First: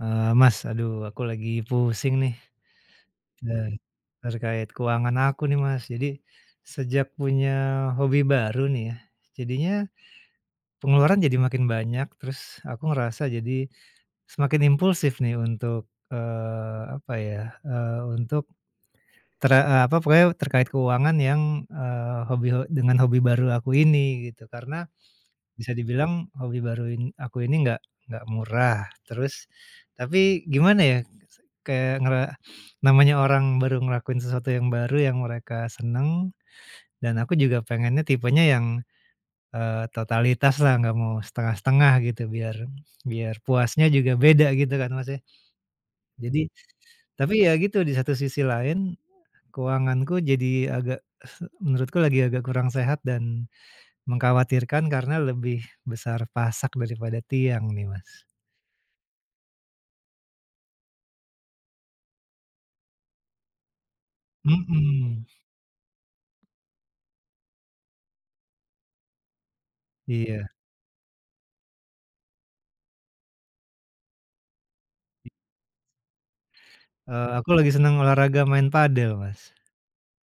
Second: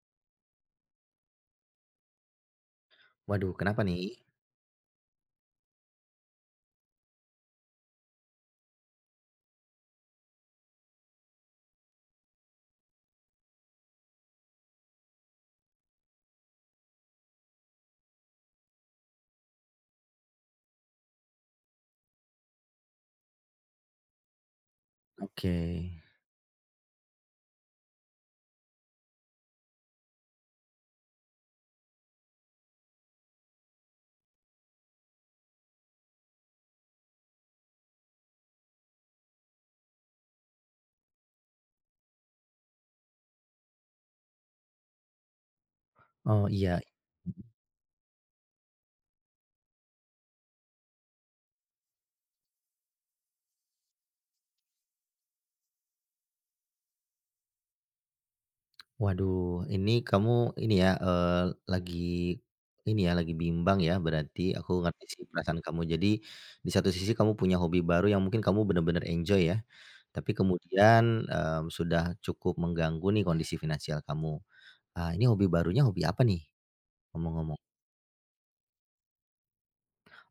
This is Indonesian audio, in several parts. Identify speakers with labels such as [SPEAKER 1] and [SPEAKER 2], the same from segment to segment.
[SPEAKER 1] Mas, aduh aku lagi pusing nih,
[SPEAKER 2] Waduh,
[SPEAKER 1] eee,
[SPEAKER 2] kenapa nih?
[SPEAKER 1] terkait keuangan aku nih, Mas. Jadi sejak punya hobi baru nih ya, jadinya pengeluaran jadi makin banyak, terus aku ngerasa jadi semakin impulsif nih untuk, apa ya, untuk apa, pokoknya terkait keuangan yang, eee, hobi dengan hobi baru aku ini gitu. Karena
[SPEAKER 2] Oke.
[SPEAKER 1] bisa dibilang hobi baru in aku ini nggak murah, terus tapi gimana ya, kayak namanya orang baru ngelakuin sesuatu yang baru yang mereka seneng, dan aku juga pengennya tipenya yang, totalitas lah nggak mau setengah-setengah gitu, biar biar puasnya juga beda gitu kan, Mas, ya. Jadi
[SPEAKER 2] Oh, iya.
[SPEAKER 1] tapi ya gitu, di satu sisi lain, keuanganku jadi agak menurutku lagi agak kurang sehat dan mengkhawatirkan karena lebih besar pasak daripada tiang nih, Mas.
[SPEAKER 2] Waduh, ini kamu ini ya, lagi ini ya, lagi bimbang ya berarti, aku ngerti sih
[SPEAKER 1] Mhm,
[SPEAKER 2] perasaan kamu. Jadi, di satu sisi kamu punya hobi baru yang mungkin kamu benar-benar enjoy ya, tapi
[SPEAKER 1] iya,
[SPEAKER 2] kemudian, sudah cukup mengganggu nih kondisi finansial kamu. Ah, ini hobi barunya hobi apa nih,
[SPEAKER 1] aku
[SPEAKER 2] ngomong-ngomong?
[SPEAKER 1] lagi senang olahraga main padel, Mas.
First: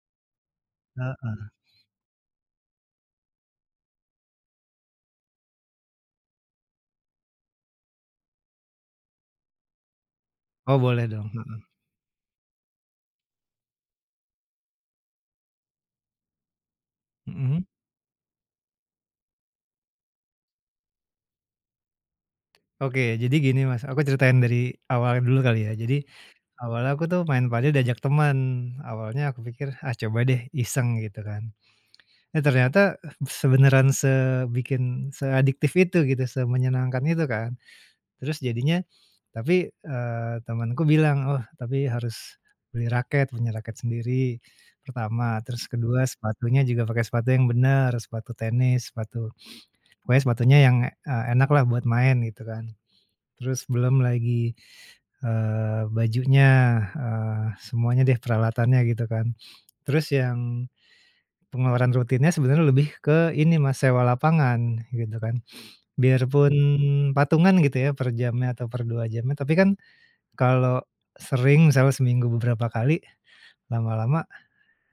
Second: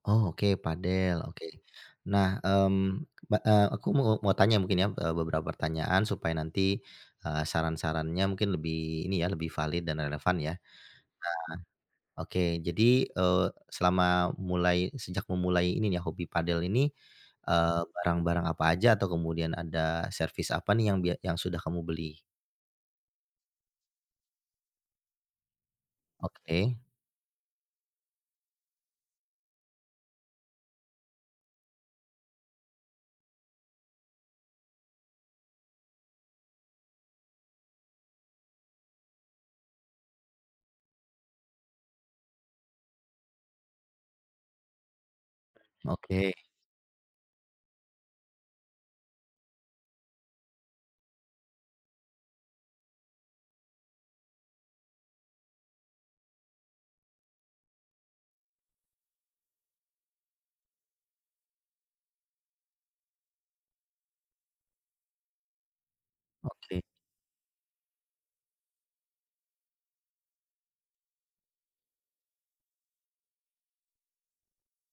[SPEAKER 2] Oh, oke padel, oke.
[SPEAKER 1] Heeh.
[SPEAKER 2] Nah, aku mau mau tanya mungkin ya, beberapa pertanyaan supaya nanti, saran-sarannya mungkin lebih ini ya, lebih valid dan relevan ya.
[SPEAKER 1] Oh boleh dong, heeh,
[SPEAKER 2] Oke, jadi, selama mulai sejak memulai ini nih ya, hobi padel ini,
[SPEAKER 1] mhm.
[SPEAKER 2] barang-barang apa aja atau kemudian ada servis apa nih yang yang sudah kamu beli?
[SPEAKER 1] Oke, jadi gini, Mas, aku ceritain dari awal dulu kali ya. Jadi,
[SPEAKER 2] Oke,
[SPEAKER 1] awalnya aku tuh main padel diajak teman. Awalnya aku pikir, "Ah, coba deh iseng," gitu kan. Eh ternyata seadiktif itu gitu, semenyenangkan itu kan. Terus jadinya tapi, temanku bilang, "Oh, tapi harus beli raket, punya raket sendiri, pertama. Terus kedua
[SPEAKER 2] oke,
[SPEAKER 1] sepatunya juga pakai sepatu yang benar sepatu tenis, pokoknya sepatunya yang, enak lah buat main," gitu kan. Terus belum lagi, bajunya, semuanya deh peralatannya gitu kan. Terus yang pengeluaran rutinnya sebenarnya lebih ke ini Mas, sewa lapangan gitu kan. Biarpun
[SPEAKER 2] oke,
[SPEAKER 1] patungan gitu ya per jamnya atau per 2 jamnya, tapi kan kalau sering misalnya seminggu beberapa kali, lama-lama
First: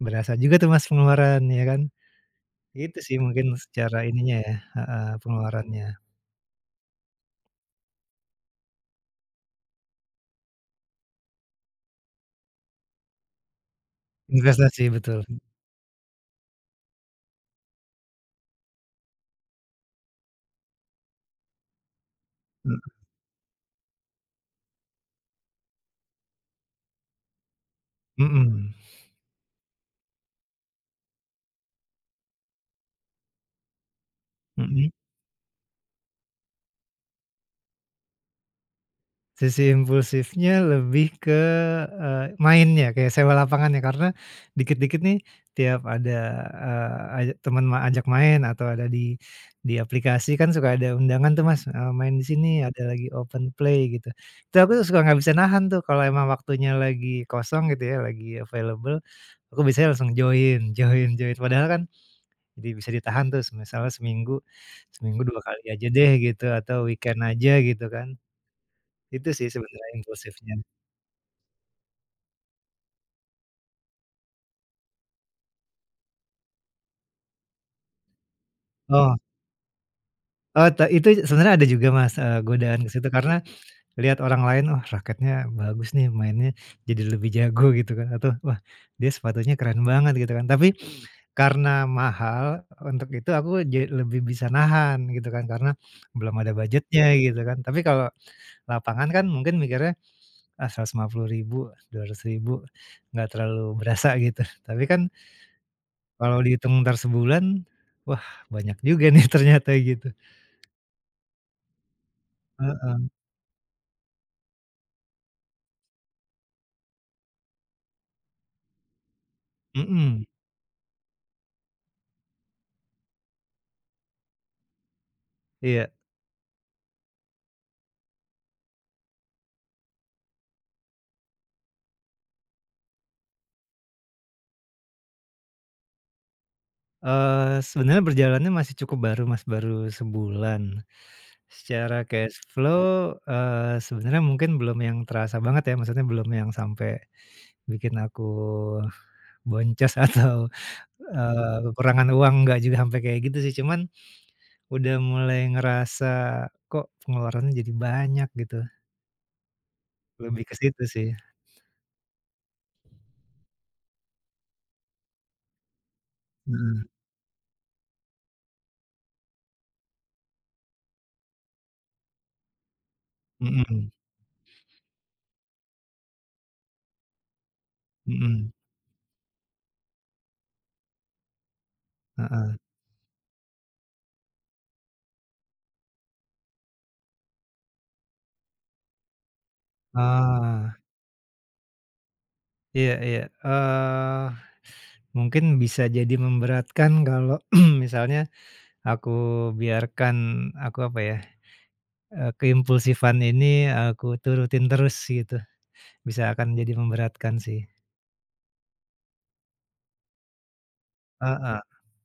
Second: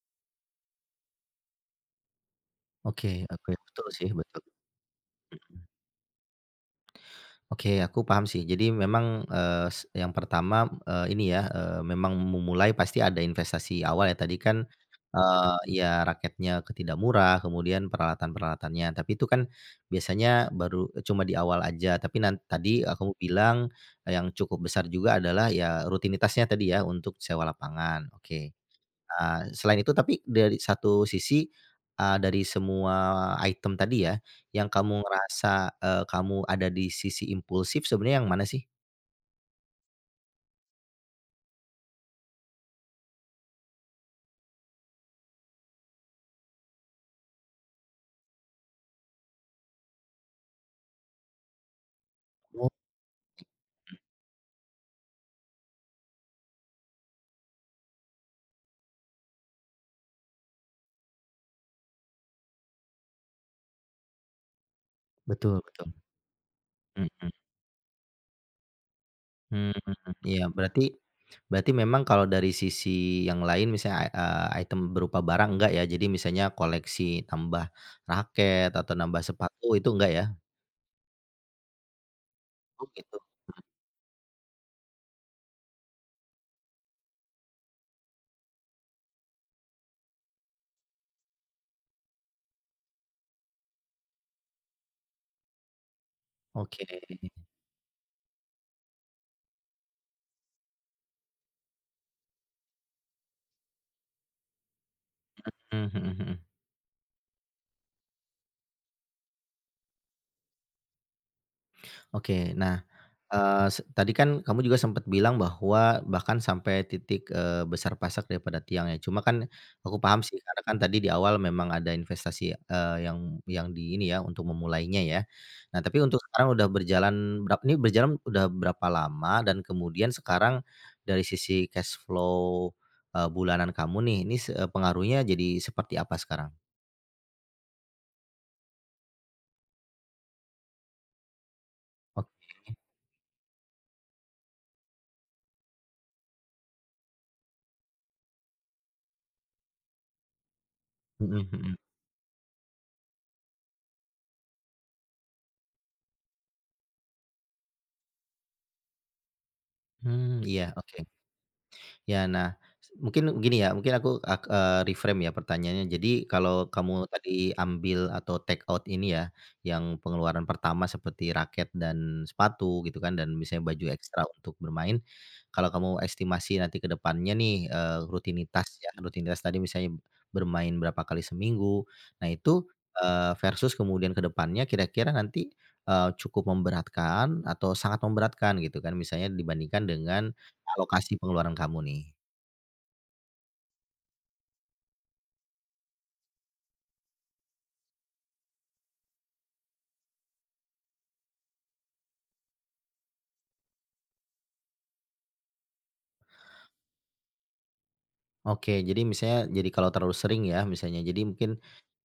[SPEAKER 1] berasa juga tuh Mas pengeluaran ya kan. Itu
[SPEAKER 2] oke,
[SPEAKER 1] sih
[SPEAKER 2] oke,
[SPEAKER 1] mungkin
[SPEAKER 2] betul
[SPEAKER 1] secara
[SPEAKER 2] sih,
[SPEAKER 1] ininya
[SPEAKER 2] betul.
[SPEAKER 1] ya, heeh, pengeluarannya.
[SPEAKER 2] Oke, aku paham sih. Jadi memang, eee, s yang pertama, ini ya, memang memulai pasti ada investasi awal ya. Tadi kan,
[SPEAKER 1] Investasi betul,
[SPEAKER 2] ya raketnya ketidak murah, kemudian peralatan-peralatannya, tapi itu kan biasanya cuma di awal aja. Tapi nan tadi,
[SPEAKER 1] mhm
[SPEAKER 2] kamu bilang eh, yang cukup besar juga adalah ya rutinitasnya tadi ya untuk sewa lapangan, oke.
[SPEAKER 1] mhm,
[SPEAKER 2] Nah, selain itu tapi dari satu sisi, dari semua item tadi ya, yang
[SPEAKER 1] mhm.
[SPEAKER 2] kamu ngerasa, kamu ada di sisi impulsif sebenarnya yang mana sih?
[SPEAKER 1] Sisi impulsifnya lebih ke, mainnya, kayak sewa lapangannya. Karena dikit-dikit nih, tiap ada, aja teman ajak main atau ada di aplikasi kan suka ada undangan tuh, Mas, "Main di sini,
[SPEAKER 2] Oh,
[SPEAKER 1] ada lagi open play," gitu. Itu aku suka nggak bisa nahan tuh, kalau emang waktunya lagi kosong gitu ya, lagi available, aku biasanya langsung join join join. Padahal kan jadi bisa ditahan tuh, misalnya seminggu seminggu 2
[SPEAKER 2] betul
[SPEAKER 1] kali aja
[SPEAKER 2] betul.
[SPEAKER 1] deh gitu, atau weekend
[SPEAKER 2] Mhm,
[SPEAKER 1] aja gitu kan. Itu sih
[SPEAKER 2] mhm,
[SPEAKER 1] sebenarnya
[SPEAKER 2] iya
[SPEAKER 1] impulsifnya.
[SPEAKER 2] berarti berarti memang kalau dari sisi yang lain misalnya, item berupa barang enggak ya? Jadi misalnya koleksi nambah raket atau
[SPEAKER 1] Oh,
[SPEAKER 2] nambah sepatu itu enggak ya?
[SPEAKER 1] eee, te itu sebenarnya ada juga Mas, godaan
[SPEAKER 2] Oh
[SPEAKER 1] ke situ
[SPEAKER 2] gitu,
[SPEAKER 1] karena lihat orang lain, "Wah raketnya bagus nih mainnya, jadi lebih jago," gitu kan, atau, "Wah dia sepatunya keren banget," gitu kan. Tapi karena mahal untuk itu aku ja lebih bisa nahan gitu kan, karena belum ada
[SPEAKER 2] oke,
[SPEAKER 1] budgetnya gitu kan. Tapi kalau lapangan kan mungkin mikirnya, "Ah 150.000, 200.000 nggak terlalu berasa," gitu. Tapi kan
[SPEAKER 2] mhm, mhm, mhm.
[SPEAKER 1] kalau dihitung entar sebulan, wah banyak juga nih ternyata gitu.
[SPEAKER 2] Oke. Nah,
[SPEAKER 1] Heeh,
[SPEAKER 2] eee, se tadi kan kamu juga sempat bilang bahwa bahkan sampai titik, besar pasak daripada tiang ya. Cuma kan aku paham
[SPEAKER 1] mhm,
[SPEAKER 2] sih karena kan tadi di awal memang ada investasi, yang di ini ya untuk memulainya ya. Nah,
[SPEAKER 1] iya.
[SPEAKER 2] tapi untuk sekarang udah berjalan ini berjalan udah berapa lama dan kemudian sekarang dari sisi cash flow, bulanan kamu nih, pengaruhnya jadi seperti apa sekarang?
[SPEAKER 1] Sebenarnya berjalannya masih cukup baru Mas, baru sebulan. Secara
[SPEAKER 2] Ok,
[SPEAKER 1] cash flow, sebenarnya mungkin belum yang terasa banget ya, maksudnya belum yang sampai bikin aku boncos atau,
[SPEAKER 2] mhm, mhm.
[SPEAKER 1] kekurangan uang, nggak juga sampai kayak gitu sih, cuman udah mulai ngerasa, kok pengeluarannya jadi banyak gitu,
[SPEAKER 2] Mmm,
[SPEAKER 1] lebih ke
[SPEAKER 2] iya,
[SPEAKER 1] situ
[SPEAKER 2] oke.
[SPEAKER 1] sih.
[SPEAKER 2] Ya, nah, mungkin gini ya, mungkin aku ak eee, reframe ya pertanyaannya. Jadi kalau
[SPEAKER 1] Mhm,
[SPEAKER 2] kamu tadi ambil atau take out ini ya, yang pengeluaran pertama seperti raket dan sepatu gitu kan, dan misalnya baju
[SPEAKER 1] mhm,
[SPEAKER 2] ekstra untuk bermain. Kalau kamu estimasi nanti ke depannya nih,
[SPEAKER 1] mhm,
[SPEAKER 2] rutinitas tadi misalnya bermain berapa kali seminggu. Nah
[SPEAKER 1] heeh.
[SPEAKER 2] itu, versus kemudian ke depannya kira-kira nanti, cukup memberatkan atau sangat memberatkan gitu kan, misalnya dibandingkan dengan
[SPEAKER 1] Ah,
[SPEAKER 2] alokasi pengeluaran kamu nih.
[SPEAKER 1] iya iya, mungkin bisa jadi memberatkan kalau misalnya aku biarkan aku apa ya, keimpulsifan ini aku turutin terus gitu, bisa akan jadi memberatkan sih.
[SPEAKER 2] Oke, jadi misalnya jadi kalau terlalu sering ya misalnya, jadi mungkin,
[SPEAKER 1] Heeh,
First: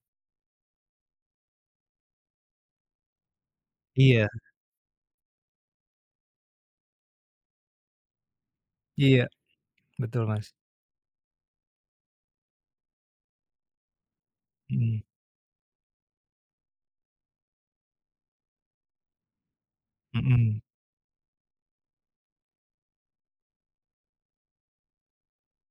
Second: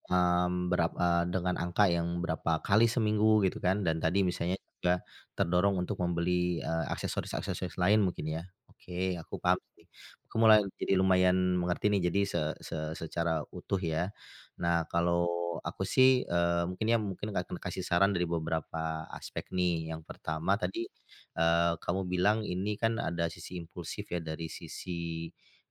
[SPEAKER 2] Dengan angka yang berapa kali seminggu gitu kan dan tadi
[SPEAKER 1] iya
[SPEAKER 2] misalnya juga terdorong untuk membeli, aksesoris-aksesoris lain mungkin ya? Oke,
[SPEAKER 1] iya,
[SPEAKER 2] aku paham sih.
[SPEAKER 1] betul
[SPEAKER 2] Aku
[SPEAKER 1] Mas.
[SPEAKER 2] mulai jadi lumayan mengerti nih jadi se se secara utuh ya. Nah
[SPEAKER 1] Mhm
[SPEAKER 2] kalau aku sih, mungkin ya mungkin akan kasih saran dari beberapa aspek nih. Yang pertama
[SPEAKER 1] mhm
[SPEAKER 2] tadi, kamu bilang ini kan ada sisi impulsif ya dari sisi,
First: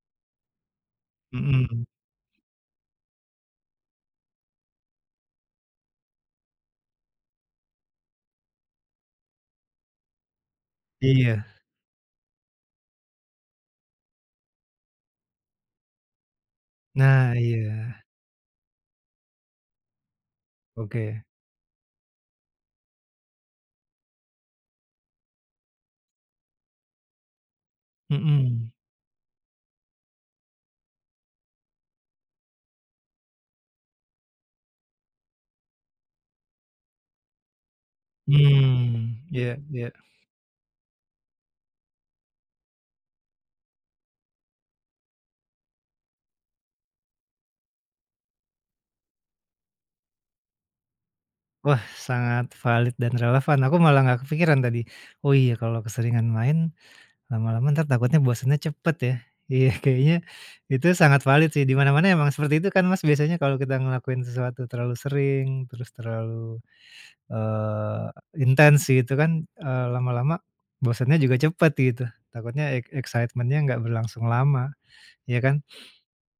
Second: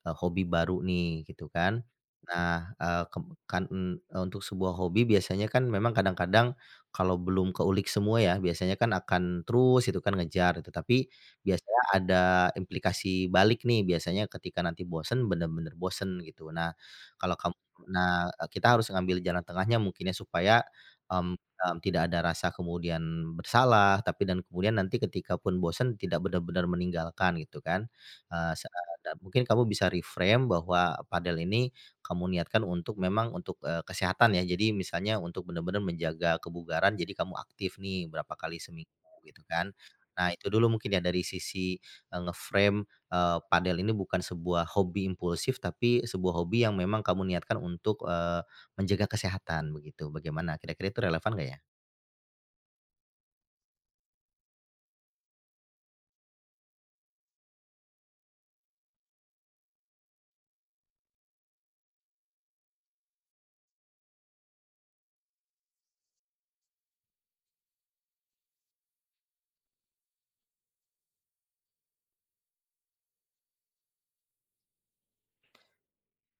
[SPEAKER 2] hobi baru nih gitu kan.
[SPEAKER 1] mhm,
[SPEAKER 2] Nah, eee, keb kan eee, untuk sebuah hobi biasanya kan memang kadang-kadang kalau belum keulik semua ya, biasanya kan akan terus itu kan ngejar itu, tapi
[SPEAKER 1] iya.
[SPEAKER 2] biasanya ada implikasi balik nih, biasanya ketika nanti bosen, bener-bener bosen gitu. Nah, kalau
[SPEAKER 1] Nah
[SPEAKER 2] kamu
[SPEAKER 1] iya,
[SPEAKER 2] nah, eee, kita harus ngambil jalan tengahnya mungkinnya supaya,
[SPEAKER 1] oke.
[SPEAKER 2] tidak ada rasa kemudian bersalah, tapi dan kemudian nanti ketika pun bosen tidak benar-benar meninggalkan gitu kan. Eee, se
[SPEAKER 1] Mhm,
[SPEAKER 2] dan mungkin kamu bisa reframe bahwa padel ini kamu niatkan untuk memang untuk, kesehatan ya. Jadi misalnya untuk benar-benar menjaga kebugaran, jadi kamu aktif nih berapa kali seminggu
[SPEAKER 1] mmm,
[SPEAKER 2] gitu
[SPEAKER 1] iya
[SPEAKER 2] kan.
[SPEAKER 1] iya.
[SPEAKER 2] Nah itu dulu mungkin ya dari sisi, nge-frame, eh, padel ini bukan sebuah hobi impulsif, tapi sebuah hobi yang memang kamu niatkan untuk, menjaga kesehatan begitu. Bagaimana kira-kira itu relevan nggak ya?
[SPEAKER 1] Wah sangat valid dan relevan, aku malah nggak kepikiran tadi. Oh iya kalau keseringan main lama-lama ntar takutnya bosannya cepet ya. Iya kayaknya itu sangat valid sih, di mana-mana emang seperti itu kan Mas biasanya kalau kita ngelakuin sesuatu terlalu sering, terus terlalu, eee, intens gitu kan, lama-lama bosannya juga cepet gitu. Takutnya excitement-nya nggak berlangsung lama, ya kan?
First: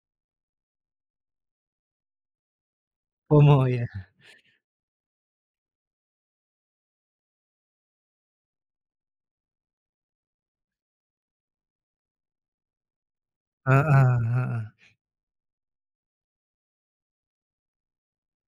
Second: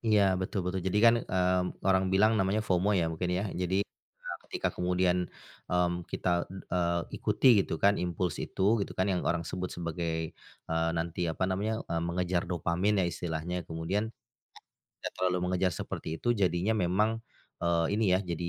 [SPEAKER 2] Iya, betul betul. Jadi kan, orang bilang namanya FOMO ya mungkin ya.
[SPEAKER 1] FOMO
[SPEAKER 2] Jadi,
[SPEAKER 1] ya?
[SPEAKER 2] ketika kemudian, kita, ikuti gitu kan impuls itu gitu kan yang orang sebut sebagai, eee, nanti apa namanya, eee, mengejar dopamin ya istilahnya.
[SPEAKER 1] Heeh
[SPEAKER 2] Kemudian,
[SPEAKER 1] heeh.
[SPEAKER 2] nggak terlalu mengejar seperti itu jadinya memang, ini ya, jadi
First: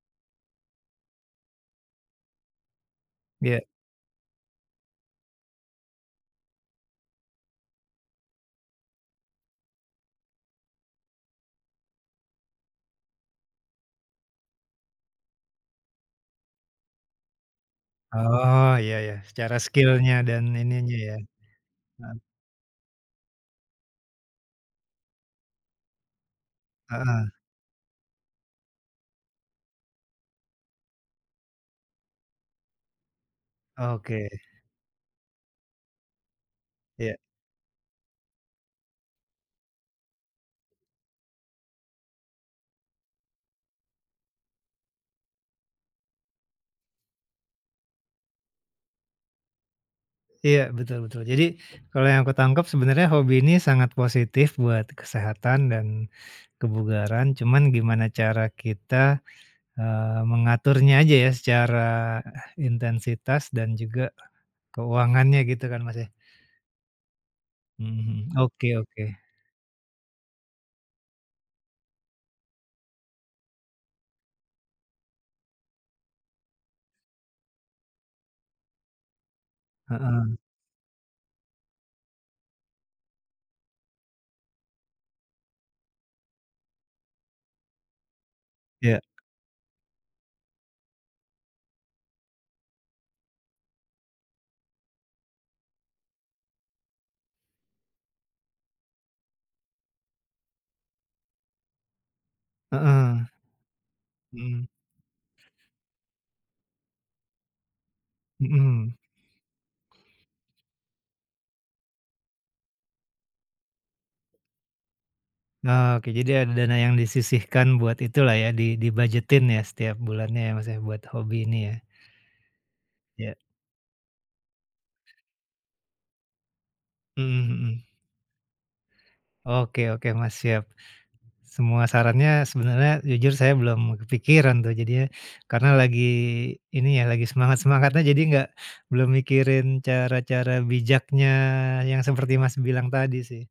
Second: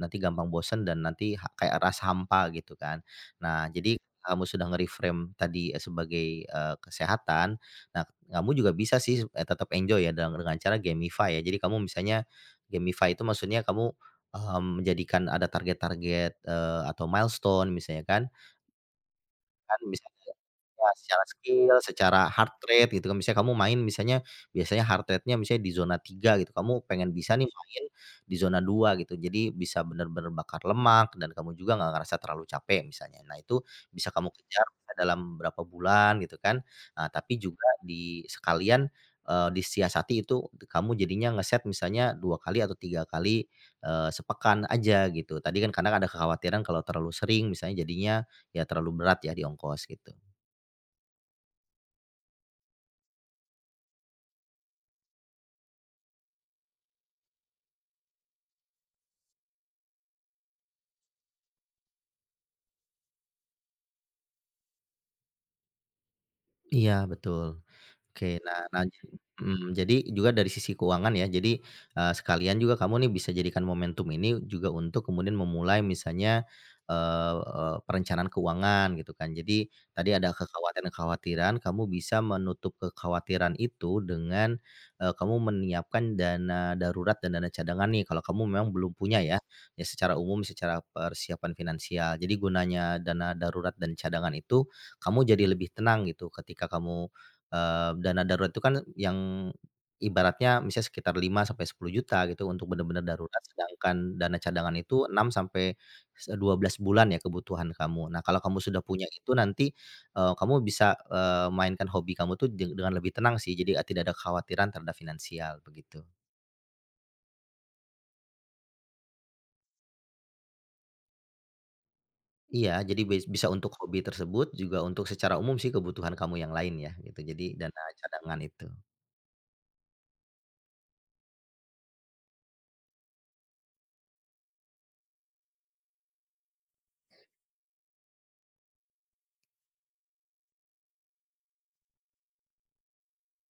[SPEAKER 2] nanti gampang bosen dan nanti ha kayak rasa hampa gitu kan.
[SPEAKER 1] Iya.
[SPEAKER 2] Nah jadi kamu sudah nge-reframe tadi, sebagai, kesehatan, nah kamu juga bisa sih, tetap enjoy ya dengan cara gamify ya. Jadi kamu misalnya gamify itu maksudnya kamu, menjadikan ada target-target, atau milestone misalnya kan,
[SPEAKER 1] Oh, iya ya, secara
[SPEAKER 2] kan
[SPEAKER 1] skill-nya
[SPEAKER 2] misalnya
[SPEAKER 1] dan
[SPEAKER 2] ya
[SPEAKER 1] ininya ya.
[SPEAKER 2] secara skill,
[SPEAKER 1] Heeh
[SPEAKER 2] secara heart rate gitu kan, misalnya kamu main misalnya biasanya heart rate-nya misalnya di zona 3 gitu, kamu pengen
[SPEAKER 1] heeh.
[SPEAKER 2] bisa nih main di zona 2 gitu. Jadi bisa bener-bener bakar lemak dan kamu juga nggak ngerasa terlalu capek misalnya. Nah itu bisa kamu
[SPEAKER 1] Oke,
[SPEAKER 2] kejar dalam berapa bulan gitu kan. Nah
[SPEAKER 1] iya.
[SPEAKER 2] tapi juga di sekalian, disiasati itu kamu jadinya ngeset misalnya 2 kali atau 3 kali, sepekan aja gitu. Tadi kan kadang ada kekhawatiran kalau terlalu sering misalnya jadinya, ya terlalu berat ya di ongkos gitu.
[SPEAKER 1] Iya, betul betul. Jadi, kalau yang aku tangkap sebenarnya hobi ini sangat positif buat kesehatan dan kebugaran, cuman gimana cara kita, mengaturnya aja ya secara intensitas dan juga keuangannya gitu kan, Mas, ya?
[SPEAKER 2] Iya betul.
[SPEAKER 1] Mhm,
[SPEAKER 2] Oke, nah,
[SPEAKER 1] oke
[SPEAKER 2] nah,
[SPEAKER 1] oke,
[SPEAKER 2] mhm, jadi juga dari sisi keuangan ya, jadi, sekalian juga kamu nih bisa jadikan momentum ini juga untuk kemudian memulai misalnya, eee eee, perencanaan keuangan gitu kan. Jadi tadi ada
[SPEAKER 1] heeh,
[SPEAKER 2] kekhawatiran-kekhawatiran, kamu bisa menutup kekhawatiran itu dengan, kamu menyiapkan dana darurat dan dana cadangan nih kalau kamu memang belum
[SPEAKER 1] iya,
[SPEAKER 2] punya ya, ya secara umum secara persiapan finansial. Jadi gunanya dana darurat dan cadangan itu, kamu jadi lebih tenang gitu ketika kamu dana darurat itu kan yang ibaratnya misalnya sekitar 5 sampai 10 juta gitu untuk benar-benar
[SPEAKER 1] heeh,
[SPEAKER 2] darurat, sedangkan dana
[SPEAKER 1] mhm
[SPEAKER 2] cadangan itu 6 sampai 12 bulan ya kebutuhan kamu. Nah, kalau kamu sudah
[SPEAKER 1] mhm.
[SPEAKER 2] punya itu nanti, kamu bisa, mainkan hobi kamu tuh dengan lebih tenang sih, jadi, tidak ada kekhawatiran terhadap finansial,
[SPEAKER 1] Nah,
[SPEAKER 2] begitu.
[SPEAKER 1] oke, jadi ada dana yang disisihkan buat itulah ya, dibujetin ya setiap bulannya ya, Mas, ya, buat hobi ini ya?
[SPEAKER 2] Iya, jadi
[SPEAKER 1] Ya.
[SPEAKER 2] bisa untuk hobi tersebut, juga untuk secara umum sih kebutuhan kamu yang lain ya, gitu. Jadi
[SPEAKER 1] Mhm
[SPEAKER 2] dana
[SPEAKER 1] mhm.
[SPEAKER 2] cadangan itu.
[SPEAKER 1] Oke oke, Mas, siap. Semua sarannya sebenarnya jujur saya belum kepikiran tuh jadinya, karena lagi ini ya, lagi semangat-semangatnya jadi nggak belum mikirin cara-cara bijaknya yang seperti Mas bilang tadi sih.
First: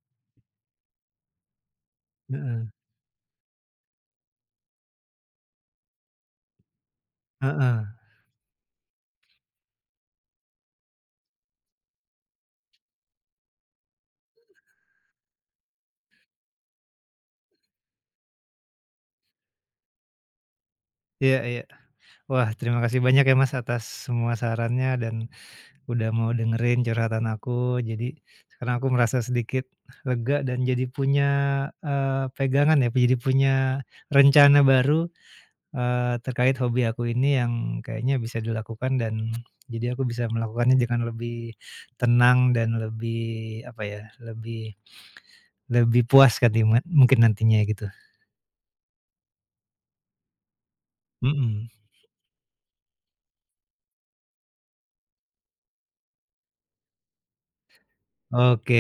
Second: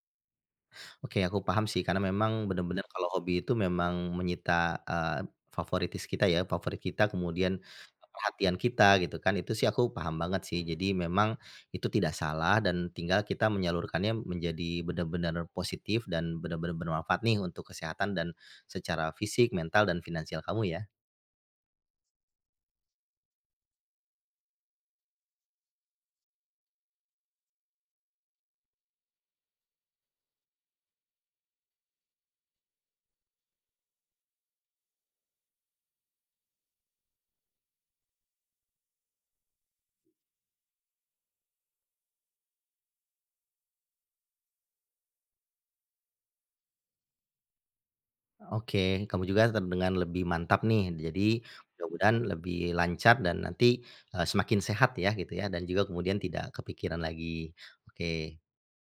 [SPEAKER 2] Oke, aku paham sih karena memang
[SPEAKER 1] Heeh
[SPEAKER 2] benar-benar kalau hobi itu memang menyita, favoritis kita ya, favorit kita kemudian
[SPEAKER 1] heeh.
[SPEAKER 2] perhatian kita gitu kan, itu sih aku paham banget sih. Jadi memang itu tidak salah dan tinggal kita menyalurkannya menjadi benar-benar positif dan benar-benar bermanfaat nih untuk kesehatan dan secara fisik, mental, dan finansial kamu ya.
[SPEAKER 1] Iya iya. Wah terima kasih banyak ya Mas atas semua sarannya dan udah mau dengerin curhatan aku. Jadi sekarang aku merasa sedikit lega dan jadi punya, pegangan ya, jadi punya rencana baru terkait hobi aku ini yang kayaknya bisa dilakukan dan jadi aku bisa melakukannya dengan lebih tenang dan lebih, apa ya, lebih lebih puas kan katiman mungkin nantinya gitu.
[SPEAKER 2] Oke, kamu juga terdengar lebih mantap nih. Jadi
[SPEAKER 1] Mhm.
[SPEAKER 2] mudah-mudahan lebih lancar dan nanti, semakin sehat ya gitu ya dan juga kemudian tidak kepikiran lagi. Oke,
[SPEAKER 1] Oke.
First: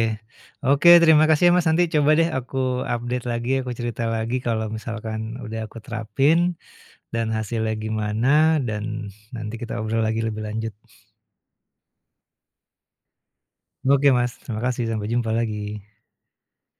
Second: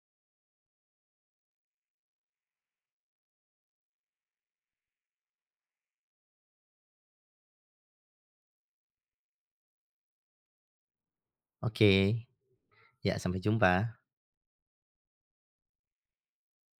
[SPEAKER 1] Oke terima kasih ya Mas, nanti coba deh aku update lagi, aku cerita lagi kalau misalkan udah aku terapin dan hasilnya gimana dan nanti kita obrol lagi lebih lanjut.
[SPEAKER 2] oke, ya sampai jumpa.
[SPEAKER 1] Oke Mas, terima kasih, sampai jumpa lagi.